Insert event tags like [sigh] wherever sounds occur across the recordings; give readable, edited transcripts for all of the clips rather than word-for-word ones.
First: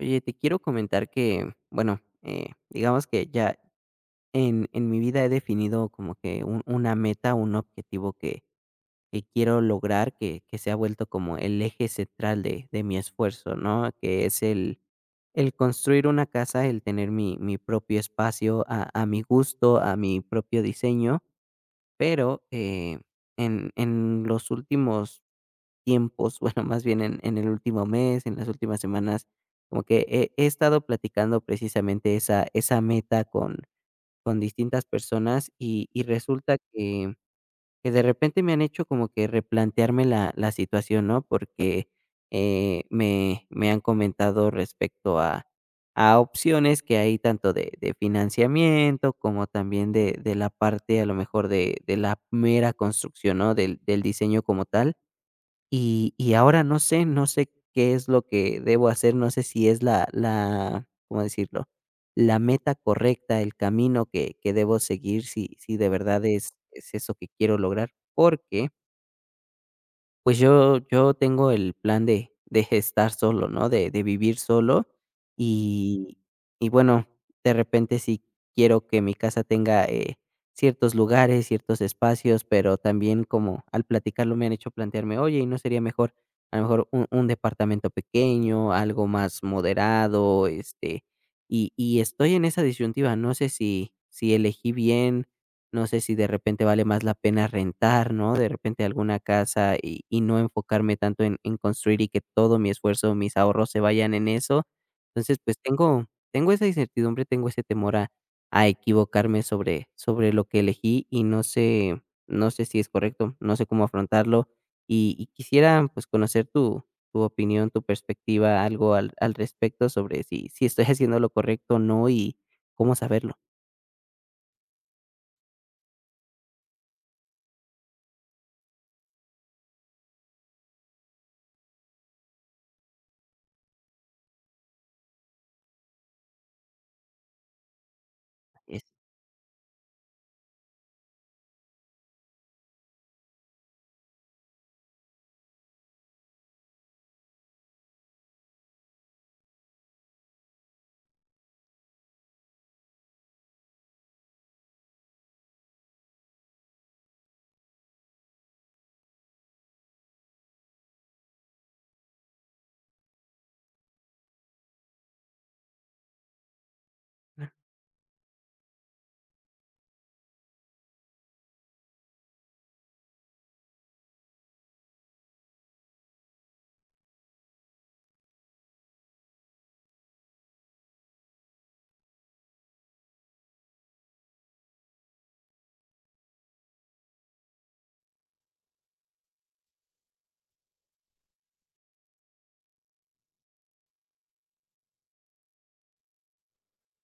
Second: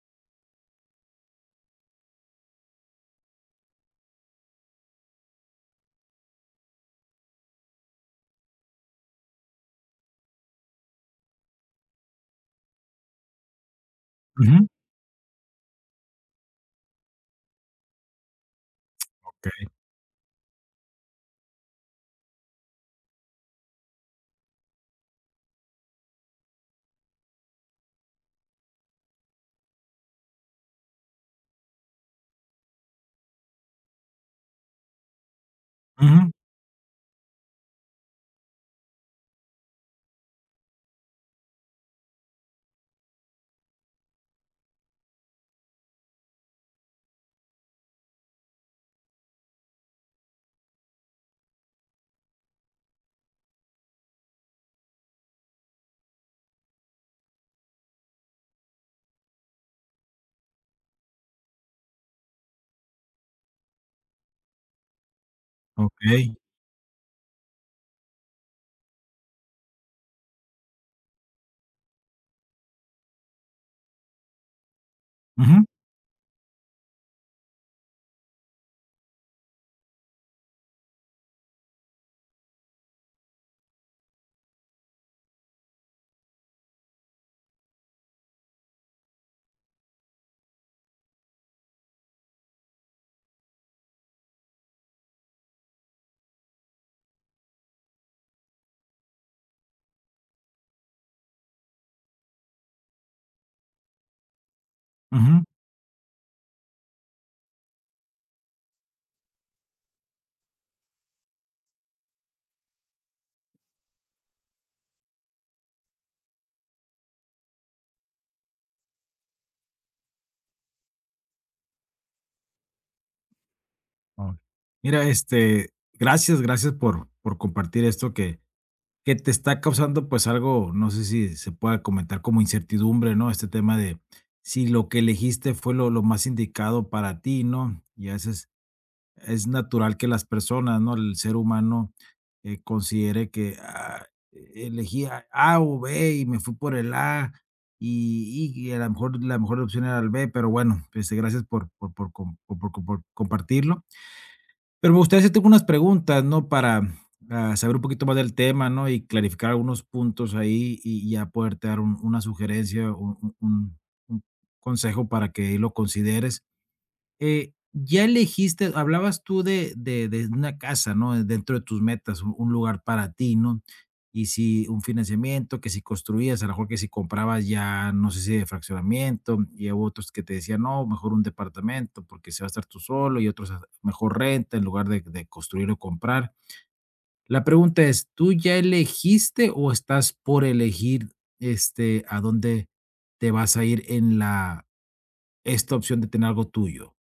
Oye, te quiero comentar que, bueno, digamos que ya en mi vida he definido como que una meta, un objetivo que quiero lograr, que se ha vuelto como el eje central de mi esfuerzo, ¿no? Que es Ujú, el construir una casa, el tener mi propio espacio a mi okey, gusto, a mi propio diseño, pero en los últimos tiempos, bueno, más bien en el último mes, en las últimas semanas, como que he estado platicando precisamente esa meta con distintas personas y ujú, resulta que de repente me han hecho como que replantearme la situación, ¿no? Porque me han comentado respecto a opciones que hay tanto de financiamiento como también de la parte a lo mejor de la mera construcción, ¿no? Del diseño como tal y ahora no sé, no sé qué es lo que debo hacer, no sé si es la, ¿cómo decirlo?, la meta correcta, el camino que debo seguir, si de verdad okey, es eso que quiero lograr, porque pues yo tengo el plan de [laughs] estar solo, ¿no? De vivir solo ujú, y bueno, de repente sí quiero que mi casa tenga, ciertos lugares, ciertos espacios, pero también como al platicarlo me han hecho plantearme: "Oye, ¿y no sería mejor, a lo mejor, un departamento pequeño, algo más moderado?", este, y estoy en esa disyuntiva, no sé si elegí bien. No sé si de repente vale más la pena rentar, ¿no? De repente alguna casa y no enfocarme tanto en construir y que todo mi esfuerzo, mis ahorros se vayan en eso. Entonces, ujú. pues tengo esa incertidumbre, tengo ese temor a equivocarme sobre lo que elegí y no sé, no sé si es correcto, no sé cómo afrontarlo y quisiera pues conocer tu opinión, tu perspectiva, algo al respecto sobre si, si estoy [laughs] haciendo lo correcto o no y cómo saberlo. Oh, mira, este, gracias por compartir esto que te está causando, pues, algo, no sé si se pueda comentar como incertidumbre, ¿no? Este tema de si lo que elegiste fue lo más indicado para ti, ¿no? Y a veces es natural que las personas, ¿no? El ser humano considere que elegí a, A o B y me fui por el A y a lo mejor la mejor opción era el B, pero bueno, pues, gracias por compartirlo. Pero me gustaría hacerte unas preguntas, ¿no? Para saber un poquito más del tema, ¿no? Y clarificar algunos puntos ahí y ya poderte dar una sugerencia, un consejo para que lo consideres. Ya elegiste, hablabas tú de una casa, ¿no? Dentro de tus metas, un lugar para ti, ¿no? Y si un financiamiento, que si construías, a lo mejor que si comprabas ya, no sé si de fraccionamiento, y hubo otros que te decían, no, mejor un departamento porque se va a estar tú solo, y otros, mejor renta en lugar de construir o comprar. La pregunta es, ¿tú ya elegiste o estás por elegir, este, a dónde te vas a ir en la esta opción de tener algo tuyo?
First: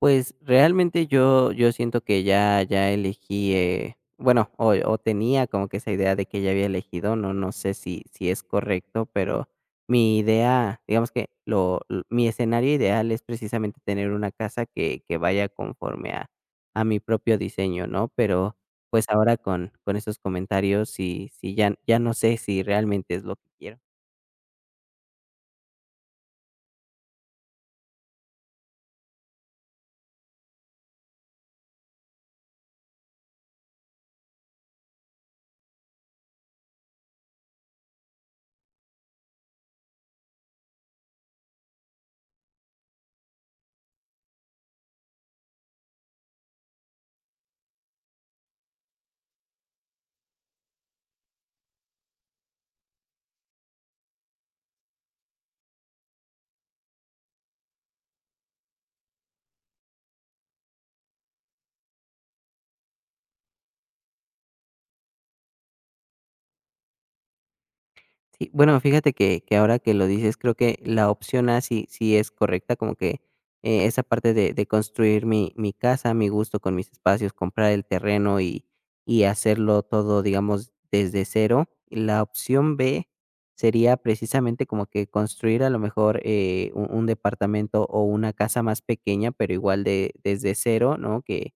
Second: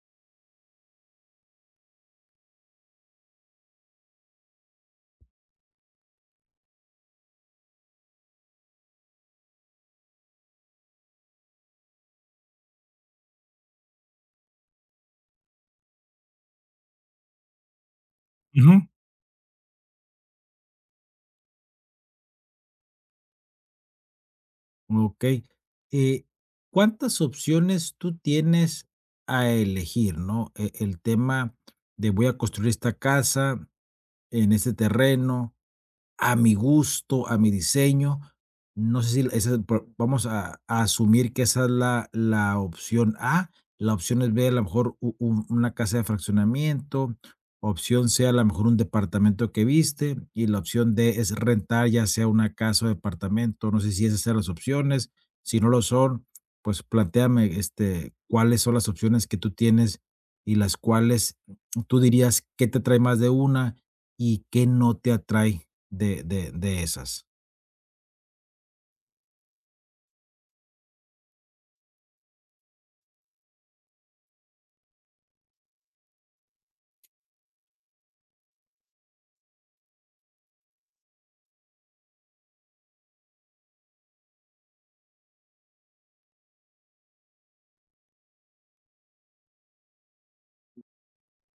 Pues, realmente yo siento que ya elegí, bueno, o tenía como que esa idea de que ya había elegido, no sé si es correcto, pero mi idea, digamos que lo l mi escenario ideal es precisamente tener una casa que vaya conforme a mi propio diseño, ¿no? Pero, pues, ahora con esos comentarios sí ya no sé si realmente es lo que quiero. Ok. eh, ¿Cuántas opciones tú tienes a elegir, no? El tema de voy a construir esta casa en este terreno, a mi gusto, a mi diseño. No sé si esa es el vamos a asumir que esa es la opción A, la opción es B, a lo mejor u un una casa de fraccionamiento, opción C, a lo mejor un departamento que viste, y la opción D es rentar, ya sea una casa o departamento, no sé si esas sean las opciones, si no lo son, pues plantéame, este, cuáles son las opciones que tú tienes y las cuales tú dirías qué te atrae más de una y qué no te atrae. De esas. Sí, bueno, fíjate que ahora que lo dices, creo que la opción A sí es correcta, como que, esa parte de construir mi casa a mi gusto, con mis espacios, comprar el terreno y hacerlo todo, digamos, desde cero. Y la opción B sería precisamente como que construir a lo mejor, un departamento o una casa más pequeña, pero igual de desde cero, ¿no?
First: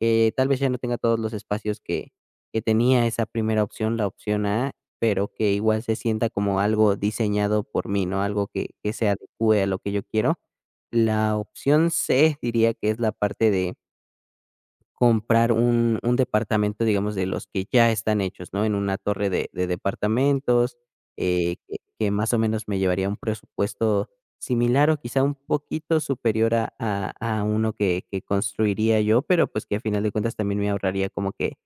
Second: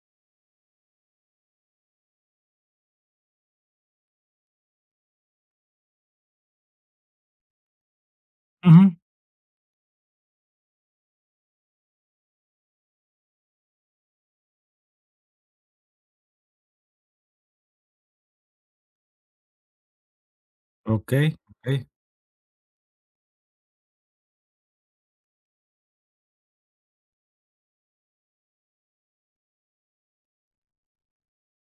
Que tal vez ya no tenga todos los espacios que tenía esa primera opción, la opción A, pero que igual se sienta como algo diseñado por mí, ¿no? Algo que Ujú. Se adecue a lo que yo quiero. La opción C diría que es la parte de comprar un departamento, digamos, de los que ya están hechos, ¿no? En una torre de departamentos, Okey, que okey. Más o menos me llevaría un presupuesto similar o quizá un poquito superior a uno que construiría yo, pero, pues, que a final de cuentas también me ahorraría como que,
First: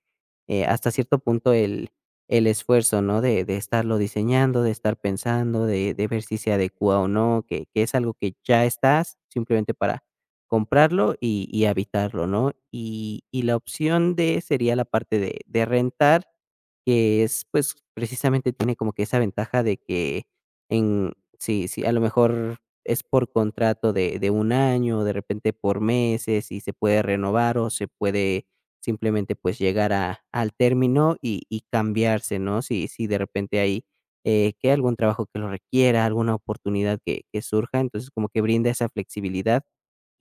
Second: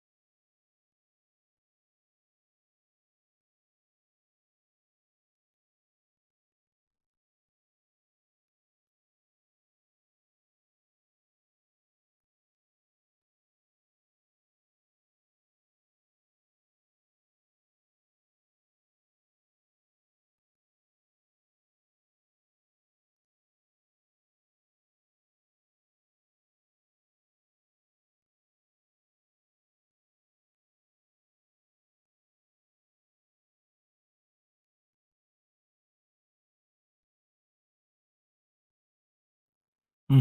hasta cierto punto el esfuerzo, ¿no? De estarlo diseñando, de estar pensando, de ver si se adecúa o no, que es algo que ya estás, simplemente para comprarlo y habitarlo, ¿no? Y la opción D sería la parte de rentar, que es, pues, precisamente tiene como que esa ventaja de que en si a lo mejor es por contrato de un año, de repente por meses, y se puede renovar o se puede simplemente, pues, llegar a al término y cambiarse, ¿no? Si de repente hay, que algún trabajo que lo requiera, alguna oportunidad que surja, entonces como que brinda esa flexibilidad.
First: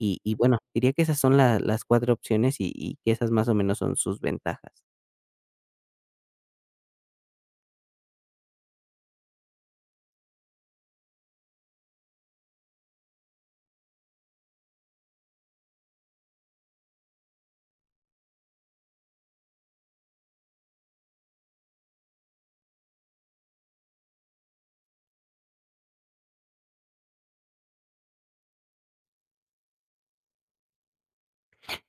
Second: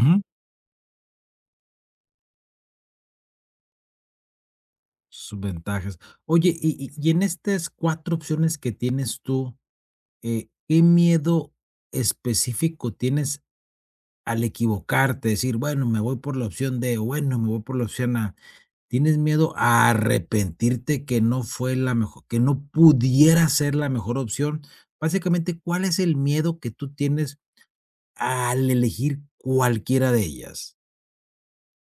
Y bueno, diría que esas son la las 4 opciones y que esas más o menos son sus ventajas. Sus ventajas. Oye, y en estas 4 opciones que tienes tú, ¿qué miedo específico tienes al equivocarte? Decir, bueno, me voy por la opción D, bueno, me voy por la opción A. ¿Tienes miedo a arrepentirte que no pudiera ser la mejor opción? Básicamente, ¿cuál es el miedo que tú tienes al elegir cualquiera de ellas?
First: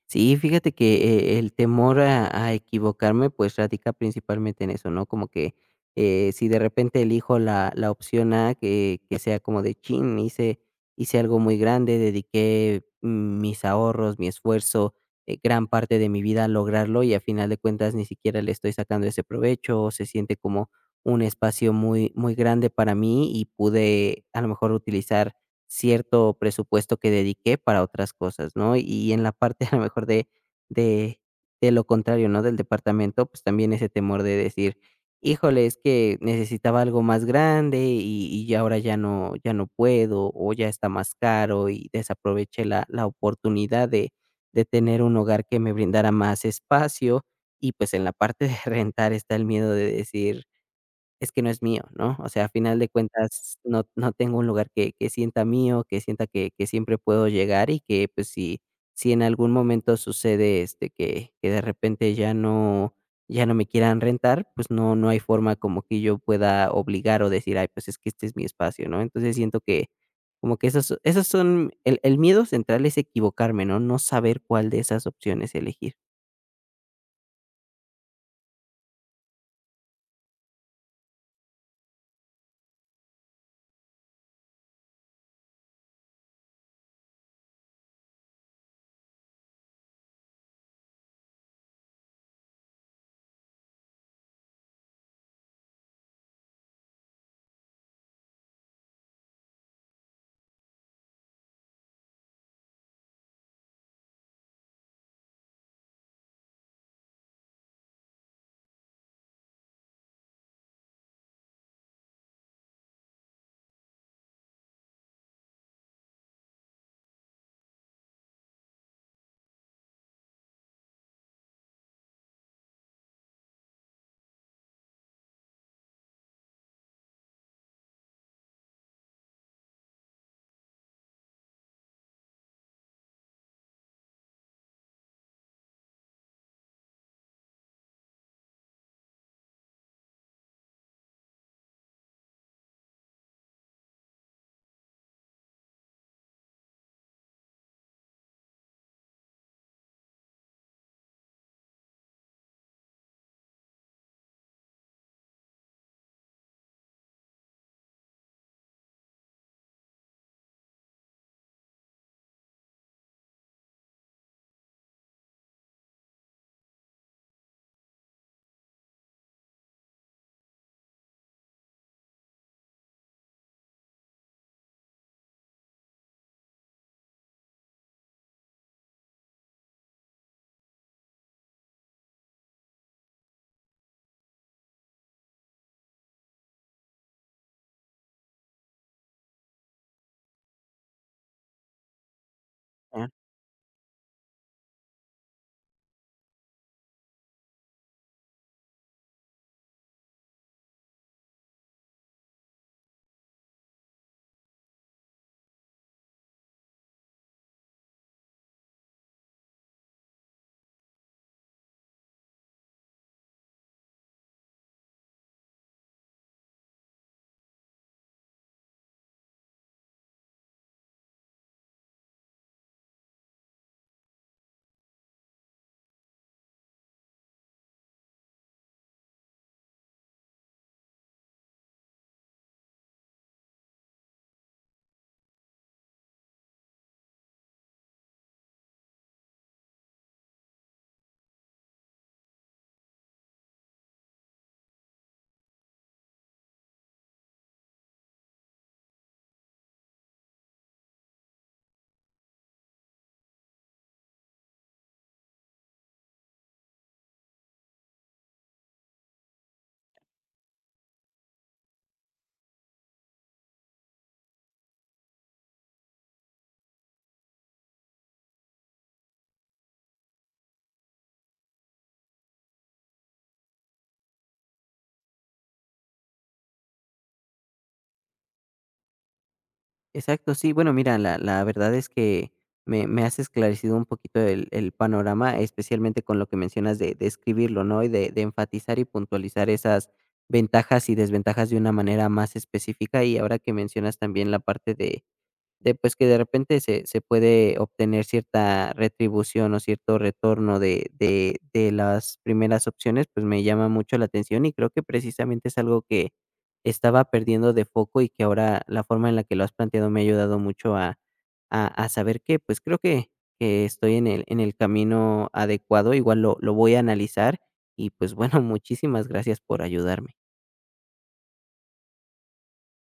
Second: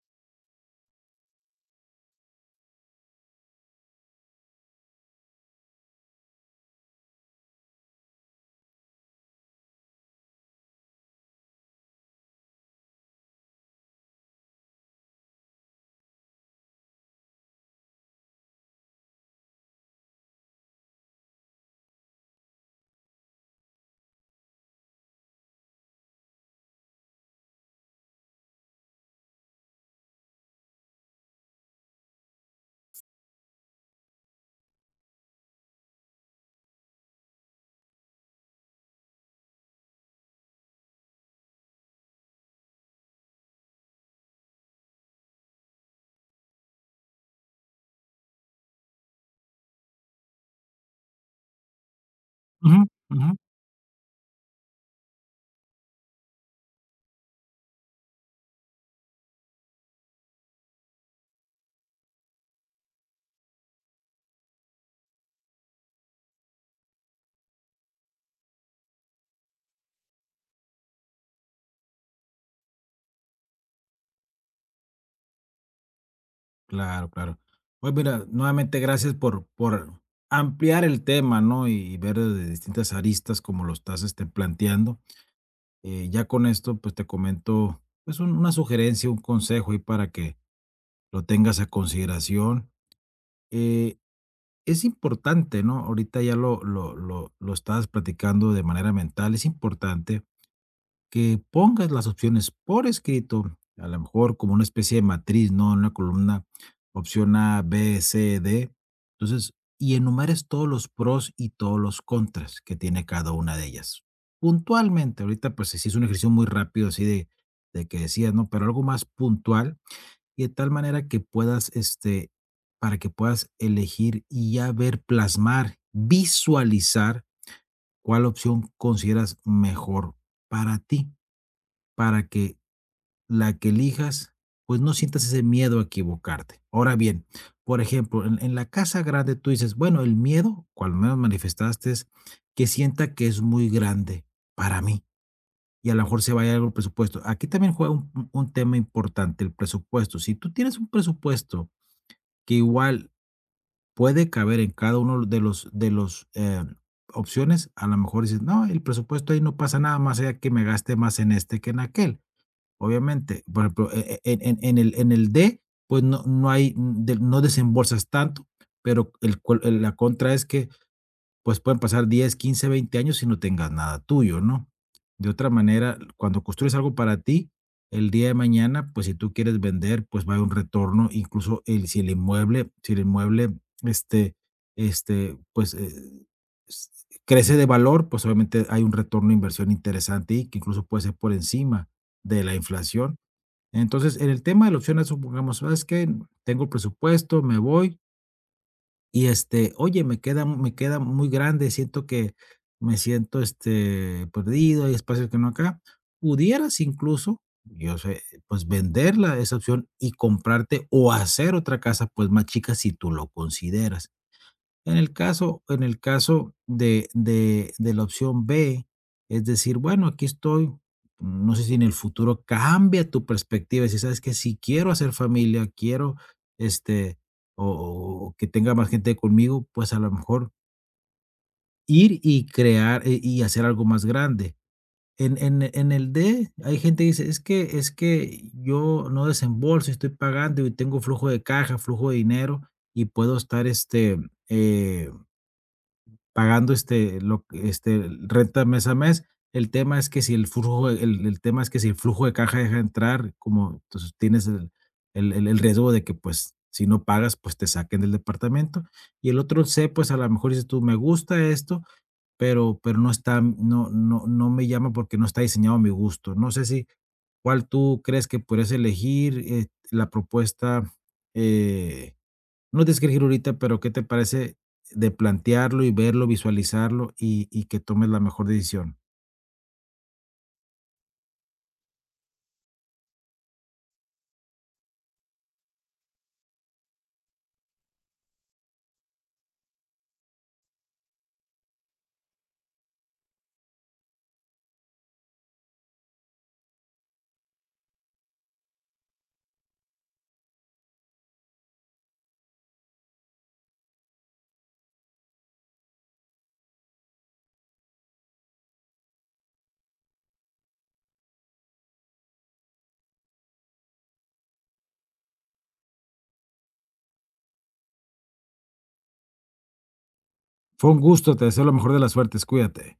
Sí, fíjate que, el temor a equivocarme, pues, radica principalmente en eso, ¿no? Como que, si de repente elijo la opción A, que sea como de: "Chin, hice algo muy grande, dediqué mis ahorros, mi esfuerzo, gran parte de mi vida a lograrlo, y a final de cuentas ni siquiera le estoy sacando ese provecho", o se siente como un espacio muy muy grande para mí, y pude, a lo mejor, utilizar cierto presupuesto que dediqué para otras cosas, ¿no? Y en la parte a lo mejor de de lo contrario, ¿no? Del departamento, pues también ese temor de decir: "Híjole, es que necesitaba algo más grande y ya ahora ya no puedo, o ya está más caro", y desaproveché la oportunidad de tener un hogar que me brindara más espacio. Y, pues, en la parte de [laughs] rentar está el miedo de decir: es que no es mío, ¿no? O sea, a final Ujú, de ujú. cuentas, no tengo un lugar que sienta mío, que sienta que siempre puedo llegar y que, pues, si si en algún momento sucede, este, que de repente ya no ya no me quieran rentar, pues, no hay forma como que yo pueda obligar o decir: "Ay, pues, es que este es mi espacio", ¿no? Entonces, siento que como que esos son el miedo central, es equivocarme, ¿no? No saber cuál de esas opciones elegir. Claro, claro. Pues mira, nuevamente gracias por ampliar el tema, ¿no? Y ver desde distintas aristas como lo estás este, planteando. Ya con esto, pues te comento, pues una sugerencia, un consejo ahí para que lo tengas a consideración. Eh, es importante, ¿no? Ahorita ya lo estabas platicando de manera mental, es importante que pongas las opciones por escrito, a lo mejor como una especie de matriz, ¿no? Una columna, opción A, B, C, D. Entonces, y enumeres todos los pros y todos los contras que tiene cada una de ellas. Puntualmente, ahorita pues sí es un ejercicio muy rápido, así de que decías, ¿no? Pero algo más puntual y de tal manera que puedas, este, para que puedas elegir y ya ver, plasmar, visualizar cuál opción consideras mejor para ti. Para que la que elijas, pues, no sientas ese miedo a equivocarte. Ahora bien, por ejemplo, en la casa grande tú dices: "Bueno, el miedo", o al menos manifestaste, es que sienta que es muy grande para mí, y a lo mejor se vaya algo el presupuesto. Aquí también juega un tema importante, el presupuesto. Si tú tienes un presupuesto que igual puede caber en cada uno de los opciones, a lo mejor dices: "No, el presupuesto ahí no pasa nada más allá que me gaste más en este que en aquel". Obviamente, por ejemplo, en el D, pues no hay, de no desembolsas tanto, pero la contra es que, pues, pueden pasar 10 15 20 años y no tengas nada tuyo, ¿no? De otra manera, cuando construyes algo para ti, el día de mañana, pues, si tú quieres vender, pues, va a haber un retorno, incluso el si el inmueble, este pues, s crece de valor, pues, obviamente hay un retorno de inversión interesante y que incluso puede ser por encima de la inflación. Entonces, en el tema de la opción supongamos, ¿sabes qué? Tengo el presupuesto, me voy y, este, oye, me queda muy grande, siento que me siento, este, perdido, hay espacios que no acá. Pudieras incluso, yo sé, pues, venderla esa opción y comprarte o hacer otra casa, pues, más chica si tú lo consideras. En el caso de la opción B, es decir, bueno, aquí estoy, no sé si en el futuro cambia tu perspectiva, si sabes que si quiero hacer familia, quiero, este, o que tenga más gente conmigo, pues, a lo mejor ir y crear, y hacer algo más grande. En el D, hay gente que dice: "Es que yo no desembolso, estoy pagando y tengo flujo de caja, flujo de dinero, y puedo estar, este, eh" pagando, este, renta mes a mes. El tema es que si el flujo de caja deja de entrar, como entonces tienes el riesgo de que, pues, si no pagas, pues, te saquen del departamento. Y el otro C, pues, a lo mejor dices tú: "Me gusta esto, pero no me llama porque no está diseñado a mi gusto". No sé si, ¿cuál tú crees que podrías elegir? La propuesta, eh no tienes que elegir ahorita, pero ¿qué te parece de plantearlo y verlo, visualizarlo y que tomes la mejor decisión? Exacto, sí. Bueno, mira, la verdad es que me has esclarecido un poquito el panorama, especialmente con lo que mencionas de escribirlo, ¿no? Y de enfatizar y puntualizar esas ventajas y desventajas de una manera más específica. Y ahora que mencionas también la parte de, pues, que de repente se puede obtener cierta retribución o cierto retorno de las primeras opciones, pues, me llama mucho la atención y creo que precisamente es algo que estaba perdiendo de foco y que ahora la forma en la que lo has planteado me ha ayudado mucho a saber que, pues, creo que estoy en el camino adecuado, igual lo voy a analizar y, pues, bueno, [laughs] muchísimas gracias por ayudarme. Fue un gusto, te deseo la mejor de las suertes, cuídate.